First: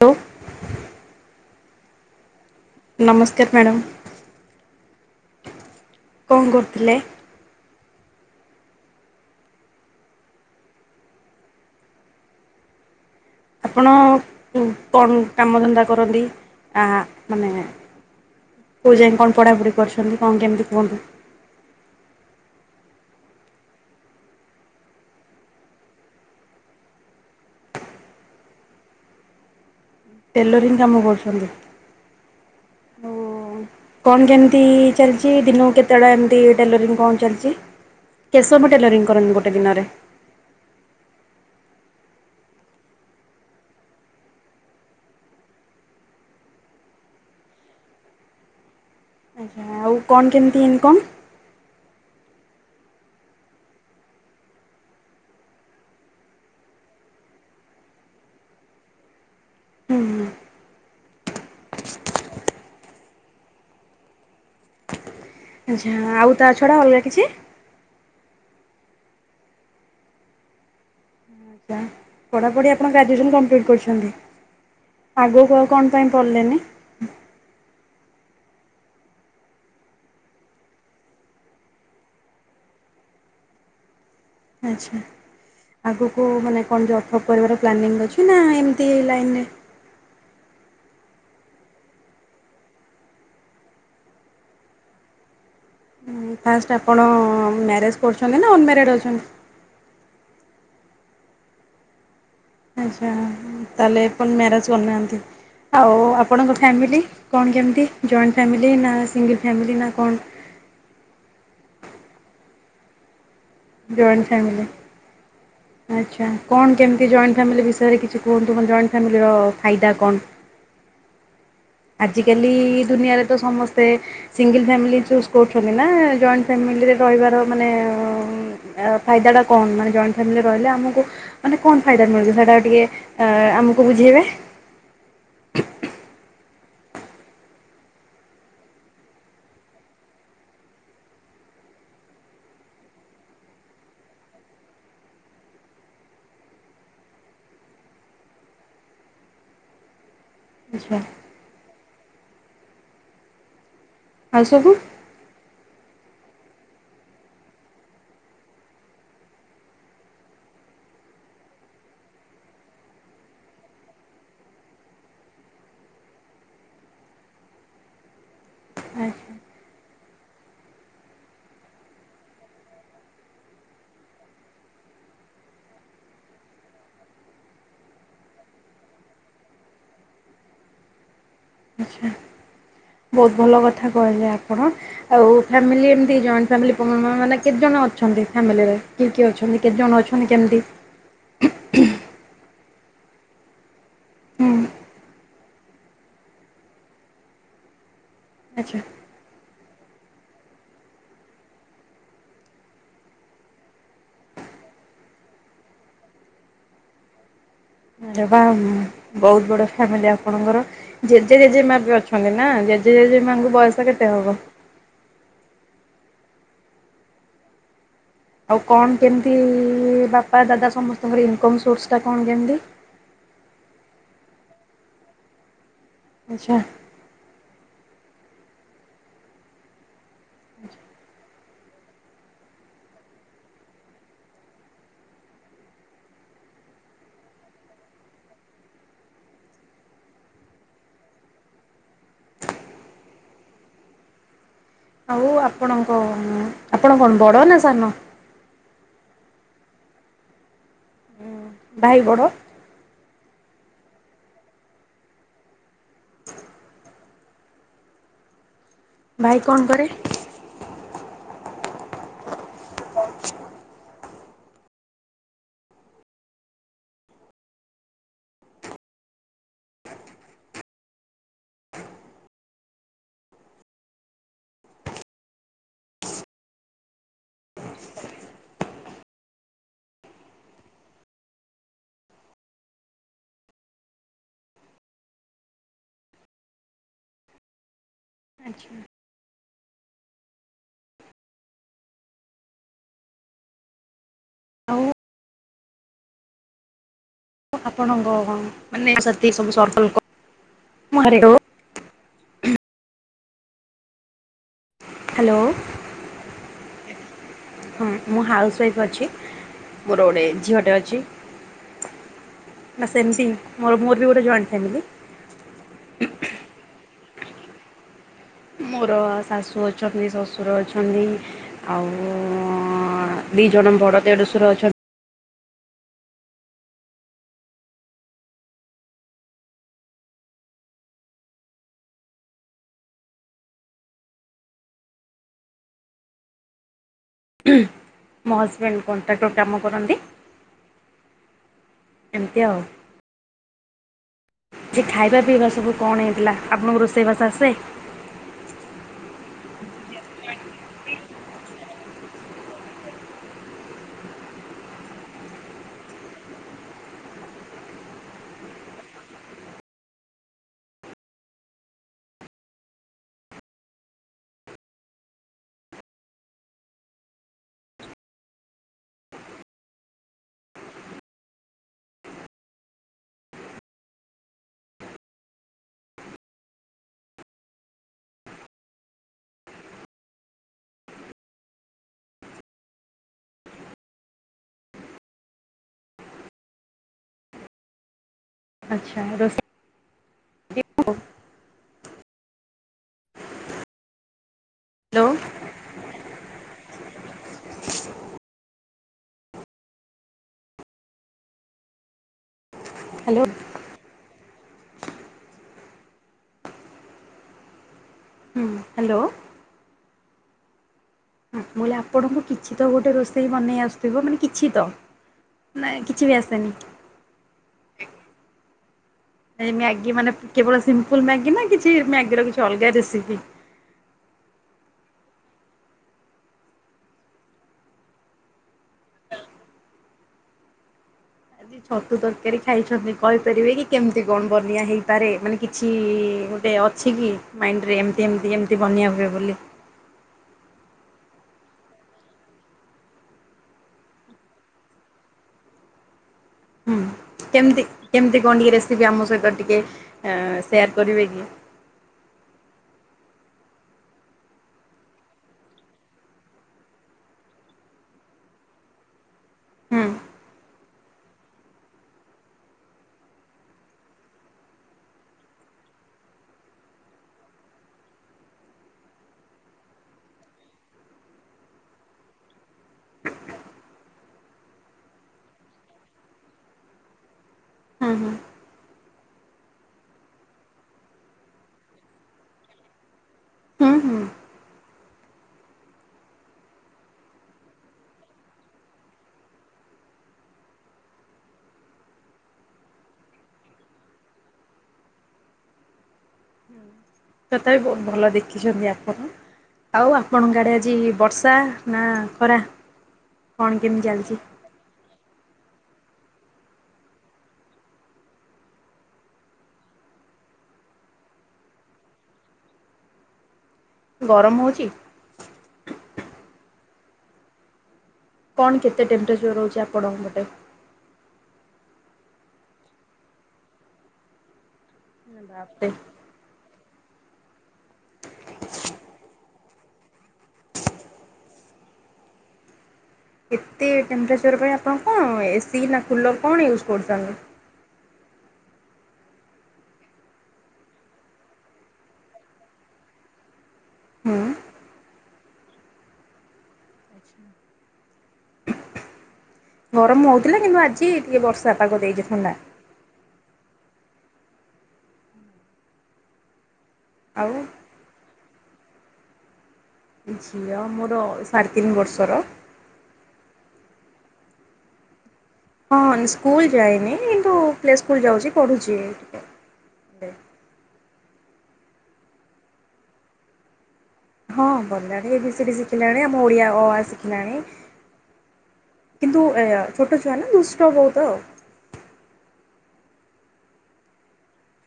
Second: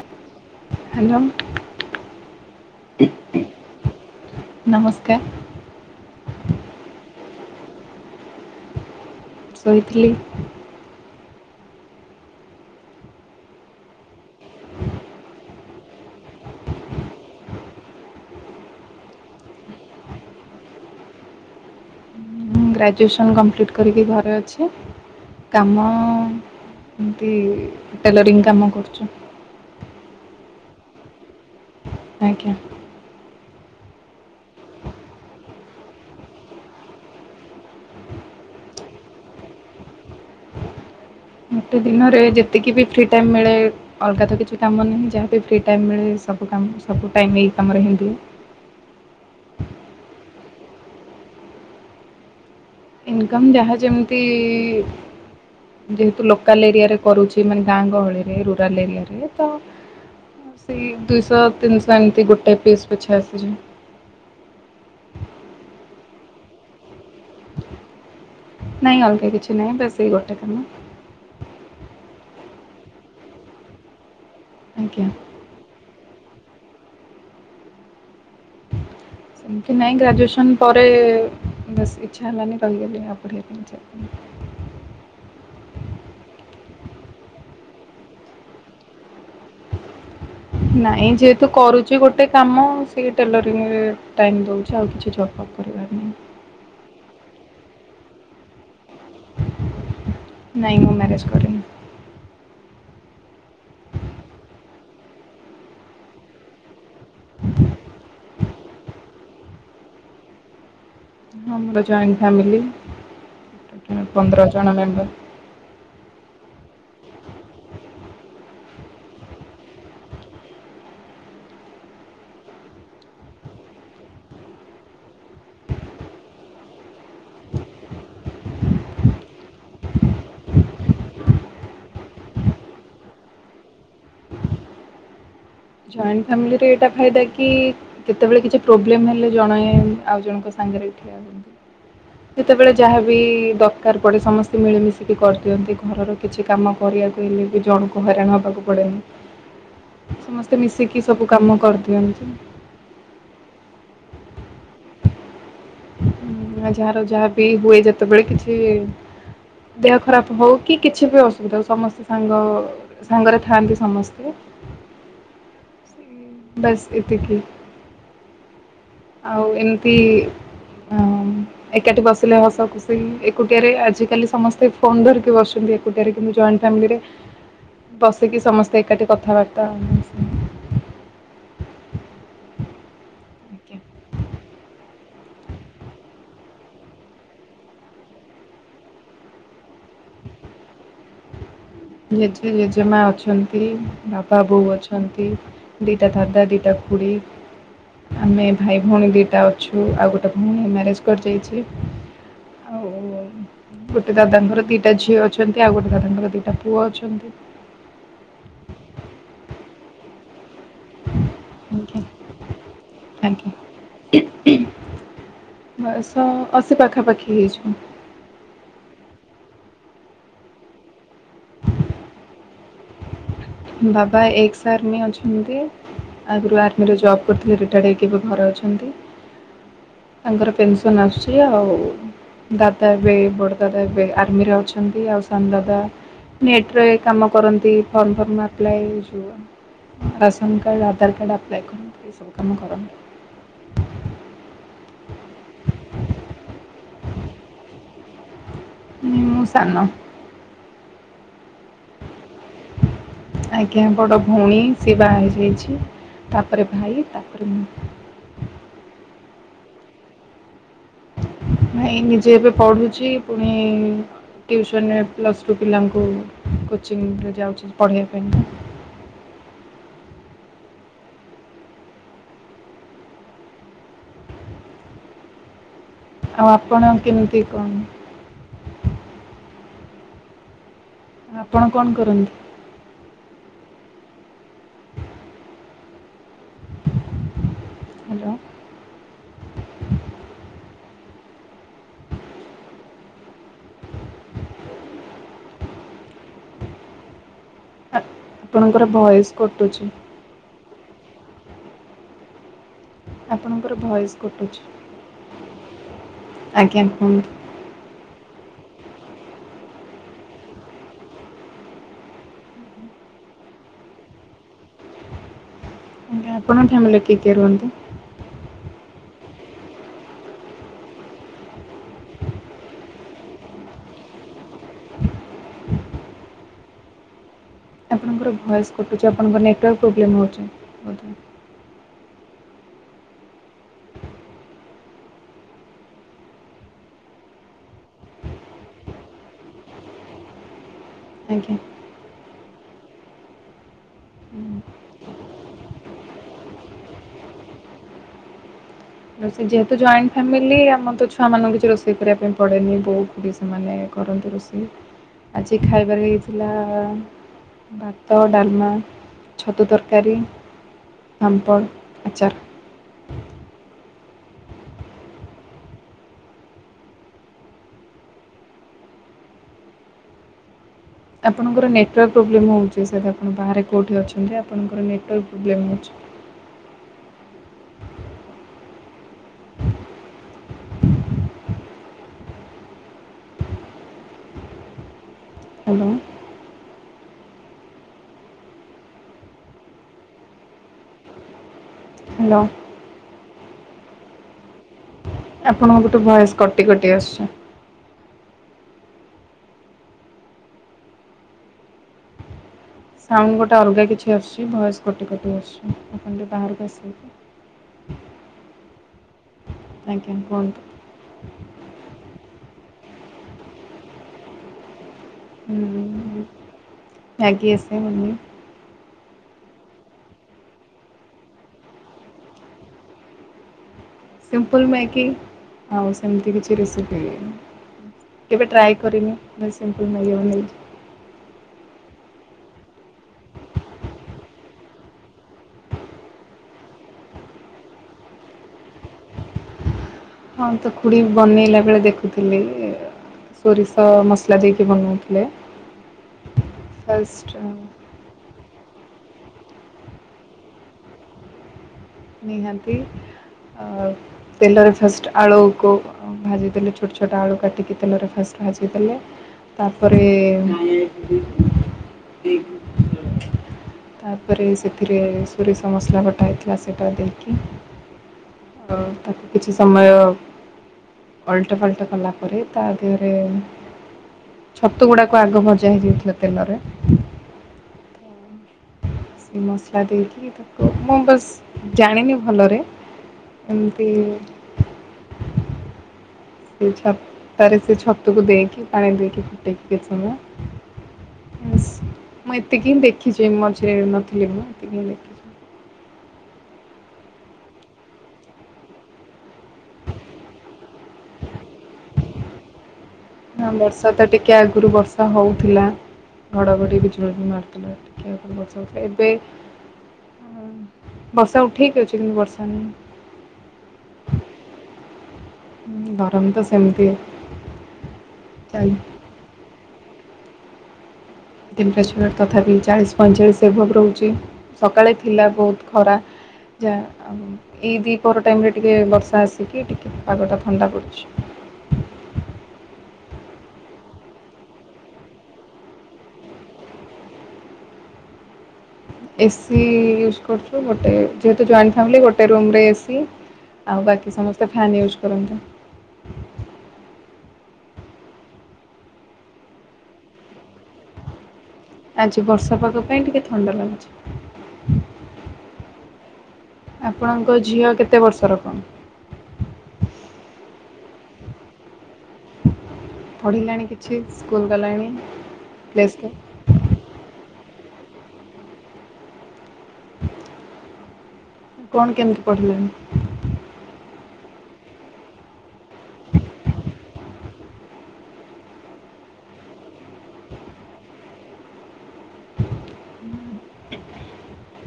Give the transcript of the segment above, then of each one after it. Hello hello ନମସ୍କାର madam. କା କଣ କରୁଥିଲେ? ଶୋଇଥିଲି। ଆପଣ-ଅ-ଅ କଣ କାମ ଧନ୍ଦା କରନ୍ତି, ଆ ମାନେ କୋଉ ଯାଏ କଣ ପଢାପଢି କରୁଛନ୍ତି, କଣ କେମିତି କୁହନ୍ତୁ? ମୁଁ ଗ୍ରାଜୁଏସନ୍ କମ୍ପ୍ଲିଟ୍ କରିକି ଘରେ ଅଛି। କାମ ଏମତି ଟେଲରିଙ୍ଗ କାମ କରୁଚୁ। ଟେଲରିଙ୍ଗ କାମ କରୁଚନ୍ତି। ଆଜ୍ଞା। କଣ କେମିତି ଚାଲିଚି ଦିନକୁ କେତଟା ଏମିତି ଟେଲରିଙ୍ଗ କାମ ଚାଲିଚି। କେଶବ ଟେଲରିଙ୍ଗ କରନ୍ତିୁ ଗୋଟେ ଦିନରେ। ଗୋଟ ଦିନରେ ଯେତିକି ବି ଫ୍ରି ଟାଇମ୍ ମିଳେ ଅଲଗା ତ କିଛି କାମ ନାହିଁ ଯାହାବି ଫ୍ରି ଟାଇମ୍ ମିଳେ ସବୁ କାମ ସବୁ ଟାଇମ୍ ଏଇ କାମରେ ହି ଦିଏ। ଆଛା ଆଉ କଣ କେମିତି ଇନ୍ କମ୍। ଇନକମ୍ ଯାହା ଯେମିତି ଯେହେତୁ ଲୋକାଲ ଏରିଆ ରେ କରୁଛି ମାନେ ଗାଁ ଗହଳିରେ ରୁରାଲ୍ ଏରିଆରେ ତ ହୁଁ ହୁଁ। ସେଇ ଦୁଇଶହ ତିନିଶହ ଏମିତି ଗୋଟେ ପିସ୍ ପିଛା ଆସୁଛି। ଆ ଆଉ ତା ଛଡା ଅଲଗା କିଛି? ନାଇଁ ଅଲଗା କିଛି ନାହିଁ ବାସ୍ ଏଇ ଗୋଟେ କାମ। ପଢାପଢି ଆପଣ ଗ୍ରାଜୁଏସନ୍ କପିଲିଟ କରିଛନ୍ତି ଆଜ୍ଞା ଆଗ କ କଣ ପାଇଁ କଲେନି। [inaudible] ସେମିତି ନାଇଁ ଗ୍ରାଜୁଏସନ୍ ପରେ ବଶ୍ ଇଛା ହେଲାନି ରହିଗଲି ଆଉ ପଢ଼ିବା ପାଇଁ ଇଚ୍ଛା ହେଲାନି। ଆଚ୍ଛା। ଆଗକୁ ମାନେ କଣ ଜବ୍ ଫବ୍ କରିବାକୁ ପ୍ଲାନିଂ ଅଛି ନା ଏମତି ଲାଇନ୍ ରେ ନାଁ ଇ । ଯେହେତୁ କରୁଚି ଗୋଟେ କାମ ସେ ଟେଲରିଂରେ ଟାଇମ୍ ଦେଉଛି ଆଉ କିଛି ଜବ୍ଅପ୍ କରିବାର ନାହିଁ। ଫାଷ୍ଟ ଆପଣ ମ୍ୟାରେଜ୍ କରୁଛନ୍ତି ନା ଅନମ୍ୟାରେଡ ଅଛନ୍ତି? ନାଇଁ ମୁଁ ମ୍ୟାରେଜ୍ କରିନି। ଆଚ୍ଛା ତାହେଲେ ଆପଣ ମ୍ୟାରେଜ କରୁନାହାନ୍ତି ଆଉ ଆପଣଙ୍କ ଫ୍ୟାମିଲି କଣ କେମିତି ଜଏଣ୍ଟ ଫ୍ୟାମିଲି ନା ସିଙ୍ଗଲ୍ ଫ୍ୟାମିଲି ନା କଣ? ଆମର ଜଏଣ୍ଟ ଫ୍ୟାମିଲି। ଜଏଣ୍ଟ ପନ୍ଦର ଫାମିଲ୍ ଜଣ ମେମ୍ବର ଆଛା। କଣ କେମିତି ଜଏଣ୍ଟ ଫ୍ୟାମିଲି ବିଷୟରେ କିଛି କୁହନ୍ତୁ ମ ଜଏଣ୍ଟ ଫ୍ୟାମିଲିର ଫାଇଦା କଣ? ଆଜିକାଲି ଦୁନିଆରେ ତ ସମସ୍ତେ ସିଙ୍ଗଲ ଫାମିଲି ଚୁଜ୍ କରୁଛନ୍ତି ନା ଜଏଣ୍ଟ ଫାମିଲ୍ ଫାମିଲି ରହିବାର ମାନେ ଫାଇଦା ଟା କଣ ମାନେ ଜଏଣ୍ଟ ଫାମିଲି ରହିଲେ ଆମକୁ ମାନେ କଣ ଫାଇଦା ମିଳୁଛି ସେଇଟା ଟିକେ ଆମକୁ ବୁଝେଇବେ। ଜଏଣ୍ଟ ଫାମିଲିରେ ଏଇଟା ଫାଇଦା କି କେତେବେଳେ କିଛି ପ୍ରୋବ୍ଲେମ୍ ହେଲେ ଜଣେ ଆଉ ଜଣଙ୍କ ସାଙ୍ଗ ଆଗରେ ଠିଆ ହୁଅନ୍ତି। ଯେତେବେଳେ ଯାହା ବିି ଦରକାର ପଡେ ସମସ୍ତେ ମିଳିମିଶିକି କରିଦିଅନ୍ତି ଘରର କିଛି କାମ କରି କରିବାକୁ ହେଲେ ଜଣକୁ ହଇରାଣ ହବାକୁ ପଡେନି ସମେ ଆଚ୍ଛା ମିଶିକି ସବୁ କାମ କରିଦିଅନ୍ତି। ଆଉ ସବୁ। ଯାହାର ଯାହା ବି ହୁଏ ଯେତେବେଳେ କିଛି ଦେହ ଖରାପ ହଉ କି କିଛି ବି ଅସୁବିଧା ହଉ ସମସ୍ତେ ସାଙ୍ଗ ସାଙ୍ଗରେ ଥାଆନ୍ତି ସମସ୍ତେ [inaudible] ବାସ୍ ଏତିକି ଆଚ୍ଛା ଆଉ ଏମିତି ହ ଏକାଠି ବସିଲେ ହସ ଖୁସି ଏକୁଟିଆରେ ଆଜିକାଲି ସମସ୍ତେ ଫୋନ ଧରିକି ବସ ଏକୁଟିଆ ଜଏଣ୍ଟ ଫାମରେ ବସିକି ସମସ୍ତେ ଏକାଠି କଥାବାର୍ତ୍ତା [inaudible] ବହୁତ ଭଲ କଥା କହିଲେ ଆପଣ ଆଉ ଫାମିଲି ଏମତି ଜଏଣ୍ଟ ଫାମିଲି ମାନେ, କେତେ ଜଣ ଅ ଫାମିଲିରେ କିଏ କିଏ ଅଛନ୍ତି, କେତେ ଜଣ ଅଛନ୍ତି, କେମିତି--? ଜେଜେ, ଜେଜେମା ଅଛନ୍ତି, ବାପା, ହୁଁ ବୋଉ ଅଛନ୍ତି ଦିଟା ଦାଦା ଦିଟା ଖୁଡି [inaudible] ଆମେ ଭାଇ ଆଚ୍ଛା ଭଉଣୀ ଦିଟା ଅଛୁ ଆଉ ଗୋଟେ ଭଉଣୀ ମ୍ୟାରେଜ କରି ଯାଇଛି । ଆଉ ଗୋଟେ ଦାଦାଙ୍କର ଦିଟା ଝିଅ ଅଛନ୍ତି ଆଉ ଗୋଟେ ଦାଦାଙ୍କର ଦିଟା ଟା ପୁଅ ଅଛନ୍ତି ଆରେ ବା ବହୁତ ବଡ ଫ୍ୟାମିଲି ଆପଣଙ୍କର ଜେଜେ ଜେଜେ ମା ବି ଆଜ୍ଞା। ଅଛନ୍ତି ନା ଜେଜେ ଜେଜେ ଆଜ୍ଞା ମାଙ୍କୁ ବୟସ କେତେ ହବ? ବୟସ ଅଶି ପାଖାପାଖି ହେଇଯିବ। ଆଉ କଣ କେମତି, ବାପା ଦାଦା ସମସ୍ତଙ୍କର ଇନକମ୍ ସୋର୍ସ ଟା କଣ କେମିତି? [inaudible] ବାବା ଏକ୍ସ ଆର୍ମି ଅଛନ୍ତି, ଆଚ୍ଛା ଆଗରୁ ଆର୍ମିରେ ଜବ୍ କରିଥିଲେ ତାଡ଼େଇକି ଏବେ ଘରେ ଅଛନ୍ତି, ତାଙ୍କର ପେନସନ୍ ଆସୁଛି ଆଉ ଦାଦା ଏବେ ବଡ ଦାଦା ଏବେ ଆର୍ମିରେ ଅଛନ୍ତି ଆଉ ସାନ ଦାଦା ନେଟରେ କାମ କରନ୍ତି form form ration card, Aadhaar card, apply କରନ୍ତି ଏଇ ସବୁ କାମ କରନ୍ତି । [inaudible] ଆଉ ଆପଣଙ୍କ ଆପଣ କଣ? ବଡ ନା ସାନ ମୁଁ ସାନ । ଭାଇ ବଡ଼ ଆଜ୍ଞା। ବଡ ଭଉଣୀ ସିଏ ବାହା ହେଇଯାଇଛି । ତାପରେ ଭାଇ, ତାପରେ ମୁଁ ଭାଇ କଣ କରେ? ଭାଇ ନିଜେ ଏବେ ପଢୁଛି ପୁଣି ଟ୍ୟୁସନେ ପ୍ଲସ୍ ଟୁ ପିଲାଙ୍କୁ କୋଚିଂରେ ଯାଉଛି ପଢ଼େଇବା ପାଇଁ [inaudible] ଆଉ ଆପଣ କେମିତି କଣ? ଆପଣ କଣ କରନ୍ତି? ହାଲୋ ଆଚ୍ଛା ଆଉ ଆପଣଙ୍କ ଆପଣଙ୍କର ଭଏସ୍ କଟୁଛି ସରକଲ୍ ଆପଣଙ୍କର ଭଏସ ହ୍ୟାଲୋ, ଆଜ୍ଞା କୁହନ୍ତୁ ହଁ ମୁଁ ହାଉସ୍ୱା ୱାଇଫ୍ ଅଛି। ମୋର ଗୋଟେ ଝିଅଟେ ଅଛି ନା ସେମିତି ମୋ ମୋର ବି ଗୋଟେ ଜଏଣ୍ଟ ଫ୍ୟାମିଲି । ଆଜ୍ଞା, ଆପଣଙ୍କ ଫ୍ୟାମିଲିରେ କିଏ କିଏ ରୁହନ୍ତି? ମୋର ଶାଶୁ ଅଛନ୍ତି, ଶଶୂର ଅଛନ୍ତି ଆଉ ଦି ଜଣ ବଡ ଦେଡଶୂର ଅଛନ୍ତି । ଆପଣଙ୍କର ଭଏସ୍ କଟୁଛି ଆପଣଙ୍କର ନେଟୱାର୍କ ପ୍ରୋବ୍ଲେମ୍ ହେଉଛି ବୋଧେ ମୋ ହଜବ୍ୟଣ୍ଡ କଣ୍ଟ୍ରାକ୍ଟ୍ର କାମ କରନ୍ତି ଆଜ୍ଞା। । ଏମିତି ଆଉ ଖାଇବା ପିଇବା ସବୁ କଣ ହେଇଥିଲା? ଆପଣଙ୍କ ରୋଷେଇବାସ ଆସେ ରୋଷେଇ ଯେହେତୁ ଜଏଣ୍ଟ ଫ୍ୟାମିଲି ଆମର ତ ଛୁଆ ମାନଙ୍କୁ କିଛି ରୋଷେଇ କରିବା ପାଇଁ ପଡ଼େନି ବହୁତ ବି ସେମାନେ କରନ୍ତି ରୋଷେଇ ଆଜି ଖାଇବାରେ ହେଇଥିଲା ଭାତ ଡାଲମା ଛତୁ ତରକାରୀ ପାମ୍ପଡ ଆଚାର ଆପଣଙ୍କର ନେଟୱାର୍କ ପ୍ରୋବ୍ଲେମ୍ ହେଉଛି ସାଏଦ ଆପଣ ବାହାରେ କେଉଁଠି ଅଛନ୍ତି ଆପଣଙ୍କର ନେଟୱାର୍କ ପ୍ରୋବ୍ଲେମ୍ ହେଉଛି ହେଲୋ ଆଚ୍ଛା ରଷେଇ ଦେଖ [inaudible] ହ୍ୟାଲୋ ହ୍ୟାଲୋ ଆପଣଙ୍କ ଗୋଟେ ଭଏସ୍ କୋଟି କୋଟି ଆସୁଛି । ହ୍ୟାଲୋ ସାଉଣ୍ଡ ଗୋଟେ ଅଲଗା କିଛି ଅସୁଛି । ଭଏସ୍ କୋଟି କୋଟି ଆସଛି ଆପଣ ବି ବାହାରକୁ ଆସିବେକି? ହଁ ହ୍ୟାଲୋ ଆଜ୍ଞା କହନ୍ତୁ । ବଲେ ଆପଣଙ୍କୁ କିଛି ତ ଗୋଟେ ରୋଷେଇ ବନେଇ ଆସୁଥିବ ମାନେ କିଛି ତ? ହୁଁ ନାଇଁ କିଛି ବି ମ୍ୟାଗି ଆସେନି ଆସେ ବନେଇ । ମ୍ୟାଗି ମାନେ କେବଳ ସିମ୍ପଲ ମ୍ୟାଗି ନା କିଛି ମ୍ୟାଗିର କିଛି ଅଲଗା ରେସିପି? [unintelligible] ସିମ୍ପଲ୍ ମ୍ୟାଗି ହଉ ସେମିତି କିଛି ରେସିପି ହେନି ବେ ଟ୍ରାଇ କରିନି ବସ୍ ସିମ୍ପଲ ମ୍ୟାଗି ବନେଇଛି । ଆ ଛତୁ ତରକାରୀ ଖାଇଛନ୍ତି କହିପାରିବେ କି? କେମିତି କଣ ବନିଆ ହେଇପାରେ ମାନେ କିଛି ଏ ଅଛି କି? ମାଇଣ୍ଡରେ ଏମିତି ଏମିତି ଏମିତି ବନଆ ହୁଏ ବୋଲି । ହଁ ତ ଖୁଡି ବନେଇଲା ବେଳେ ଦେଖୁଥିଲି ସୋରିଷ ମସଲା ଦେଇକି ବନଉଥିଲେ । ହୁଁ କେମତି କେମିତି କଣ ଟିକେ ରେସିପି ଆମ ସହିତ ଟିକେ ସେୟାର କରିବେ କି? ନିହାତି । ତେଲରେ ଫାଷ୍ଟ ଆଳୁକୁ ଭାଜି ଦେେଲେ ଛୋଟ ଛୋଟ ଆଳୁ କାଟିକି ତେଲରେ ଫାଷ୍ଟ ାଜ ଦେଲେ ହୁଁ ତାପରେ [unintelligible] ତାପରେ ସେଥିରେ ସୋରିଷ ମସଲା ବଟା ହେଇଥିଲା ସେଇଟା ଦେଇକି ଅ ତାକୁ କିଛି ସମୟ ଅଲଟପାଲଟ କଲା ପରେରେ ତା ଦେହରେ ଛତୁ ଗୁଡାକୁ ଆଗ ଭଜା ହେଇଯାଉଥିଲା ତେଲରେ ହଁ ହଁ ସେ ମସଲା ଦେଇକି ତାକୁ ମୁଁ ବସ୍ ଜାଣିନି ଭଲରେ ହୁଁ ଏମିତି ହୁଁ [unintelligible] ସେ ଛାରେ ସେ ଛତକୁ ଦେଇକି ପାଣି ଦେଇକି ଫୁଟେଇକି ସମ ସ୍ ମୁଁ ଏତିକି ହିଁ ଦେଖିଛି ମଝିରେ ନଥିଲି ମୁଁ ଏତିକି ହିଁ ଦେଖିଛି । ତଥାପି ବହୁତ ଭଲ ଦେଖିଛନ୍ତି ଆପଣ । ଆଉ ଆପଣଙ୍କ ଆଡେ ଆଜି ବର୍ଷା ନା ଖରା? ହ କଣ କେମିତି ବର୍ଷା ତ ଚାଲିଛି? ଟିକେ ଆଗରୁ ବର୍ଷା ହଉ ଥିଲା ଘଡ଼ଘଡ଼ି ବିଜୁଳି ବି ମାରୁଥିଲା । ଟିକେ ବର୍ଷା ହୋଉଥିଲା ଏବେ ହ ବର୍ଷା ଉଠେଇକି ଅଛି କିନ୍ତୁ ବର୍ଷା ନାହିଁ । ଗରମ ହଉଚି? ଗରମ ତ ସେମିତି । କଣ? କେତେ ଟେମ୍ପରେଚର ରହୁଛି ଆପଣଙ୍କ ପେଟ? ଟେମ୍ପରେଚର ତଥାପି ଚାଳିଶ ପଇଁଚାଳିଶ ଏଭବ ରହୁଛି ସକାଳେ ଥିଲା ବାପରେ ବହୁତ ଖରା ଯାହା ଏଇ ଦ୍ୱିପହର ଟାଇମ୍ ରେ ଟିକେ ବର୍ଷା ଆସିକି ଟିକେ ପାଗଟା ଥଣ୍ଡା ପଡୁଛି। [unintelligible] ଏତେ ଟେମ୍ପରେଚର୍ ପାଇଁ ଆପଣ କଣ ଏସି ନା କୁଲର୍ କଣ ୟୁଜ୍ କରୁଛନ୍ତି? ଏ ସିି ୟୁଜ୍ କରୁଛୁ ଗୋଟେ ଯେହେତୁ ଜଏଣ୍ଟ ଫ୍ୟାମିଲି ଗୋଟେ ରୁମରେ ଏ ସିି ଆଉ ବାକି ହୁଁ ସମସ୍ତେ ଫ୍ୟାନ୍ ୟୁଜ୍ କରନ୍ତି। [unintelligible] ଗରମ ହଉଥିଲା କିନ୍ତୁ ଆଜି ଟିକେ ବର୍ଷା ପାଗ ଦେଇଛି ଆଜି ଥଣ୍ଡା। ବର୍ଷା ପାଗ ପାଇଁ ଟିକେ ଥଣ୍ଡା ଲାଗୁଚି। ଆଉ ଆପଣଙ୍କ ଝିଅ କେତେ ବର୍ଷର କଣ? ଝିଅ ମୋର ସାଢ଼େ ତିନି ବର୍ଷର। ପଢ଼ିଲାଣି କିଛି ସ୍କୁଲ ଗଲାଣି। ପ୍ଲେ ହଁ ସ୍କୁଲ୍ ସ୍କୁଲ ଯାଇନି କିନ୍ତୁ ପ୍ଳେ ସ୍କୁଲ ଯାଉଛି ପଢୁଛି। [unintelligible] କଣ କେମିତି ପଢିଲାଣି? ହଁ ଗଲାଣି ଏ ବି ସେଇଠି ଶିଖିଲାଣି ଆମ ଓଡ଼ିଆ ଅ ଆ ଶିଖିଲାଣି। କିନ୍ତୁ ଏ ଛୋଟ ଛୁଆ ନା ଦୁଷ୍ଟ ବହୁତ ଆଉ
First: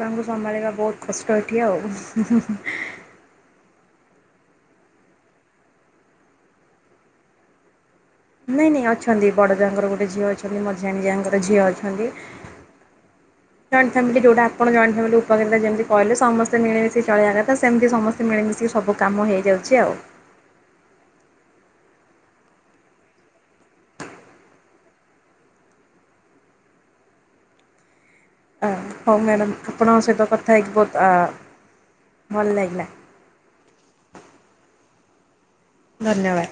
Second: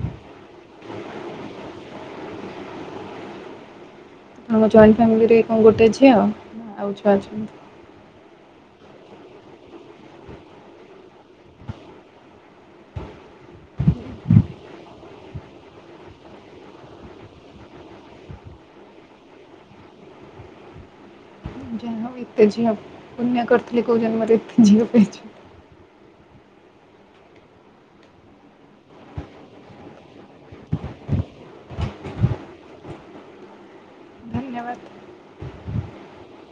ଛୁଆଙ୍କୁ ସମ୍ଭାଳିବା ବହୁତ କଷ୍ଟ ଏଠି ଆଉ [inaudible] ଆମ ଜଏଣ୍ଟ ଫ୍ୟାମିଲିରେ କଣ ଗୋଟେ ଝିଅ ଆଉ ଛୁଆ ଅଛି। ନାଇଁ ନାଇଁ ଅଛନ୍ତି, ବଡ ଯାଙ୍କର ଗୋଟେ ଝିଅ ଅଛନ୍ତି, ମଝିଆଁ ଯାଙ୍କର ଝିଅ ଅଛନ୍ତି। ଜଏଣ୍ଟ ଫ୍ୟାମିଲି ଯୋଉଟା ଆପଣ ଜଏଣ୍ଟ ଫ୍ୟାମିଲି କହିଲେ ଯେମିତି କହିଲେ ସମସ୍ତେ ମିଳିମଶି ଚଳେଇବା କଥା ସେମିତି ସମସ୍ତେ ମିଳିମଶି ସବୁ କାମ ହେଇ ଯାଉଛି ଆଉ। ଯାହା ହଉ ଏତେ ଝିଅ ପୁଣ୍ୟ କରିଥିଲି କୋଉ ଜନ୍ମରେ ଝିଅ ପାଇଛି। ହଉ ମ୍ୟାଡ଼ାମ ଆପଣଙ୍କ ସହିତ କଥା ହେଇ ବହୁତ ଆ ଭଲ ଲାଗିଲା। ଧନ୍ୟବାଦ ଧନ୍ୟବାଦ।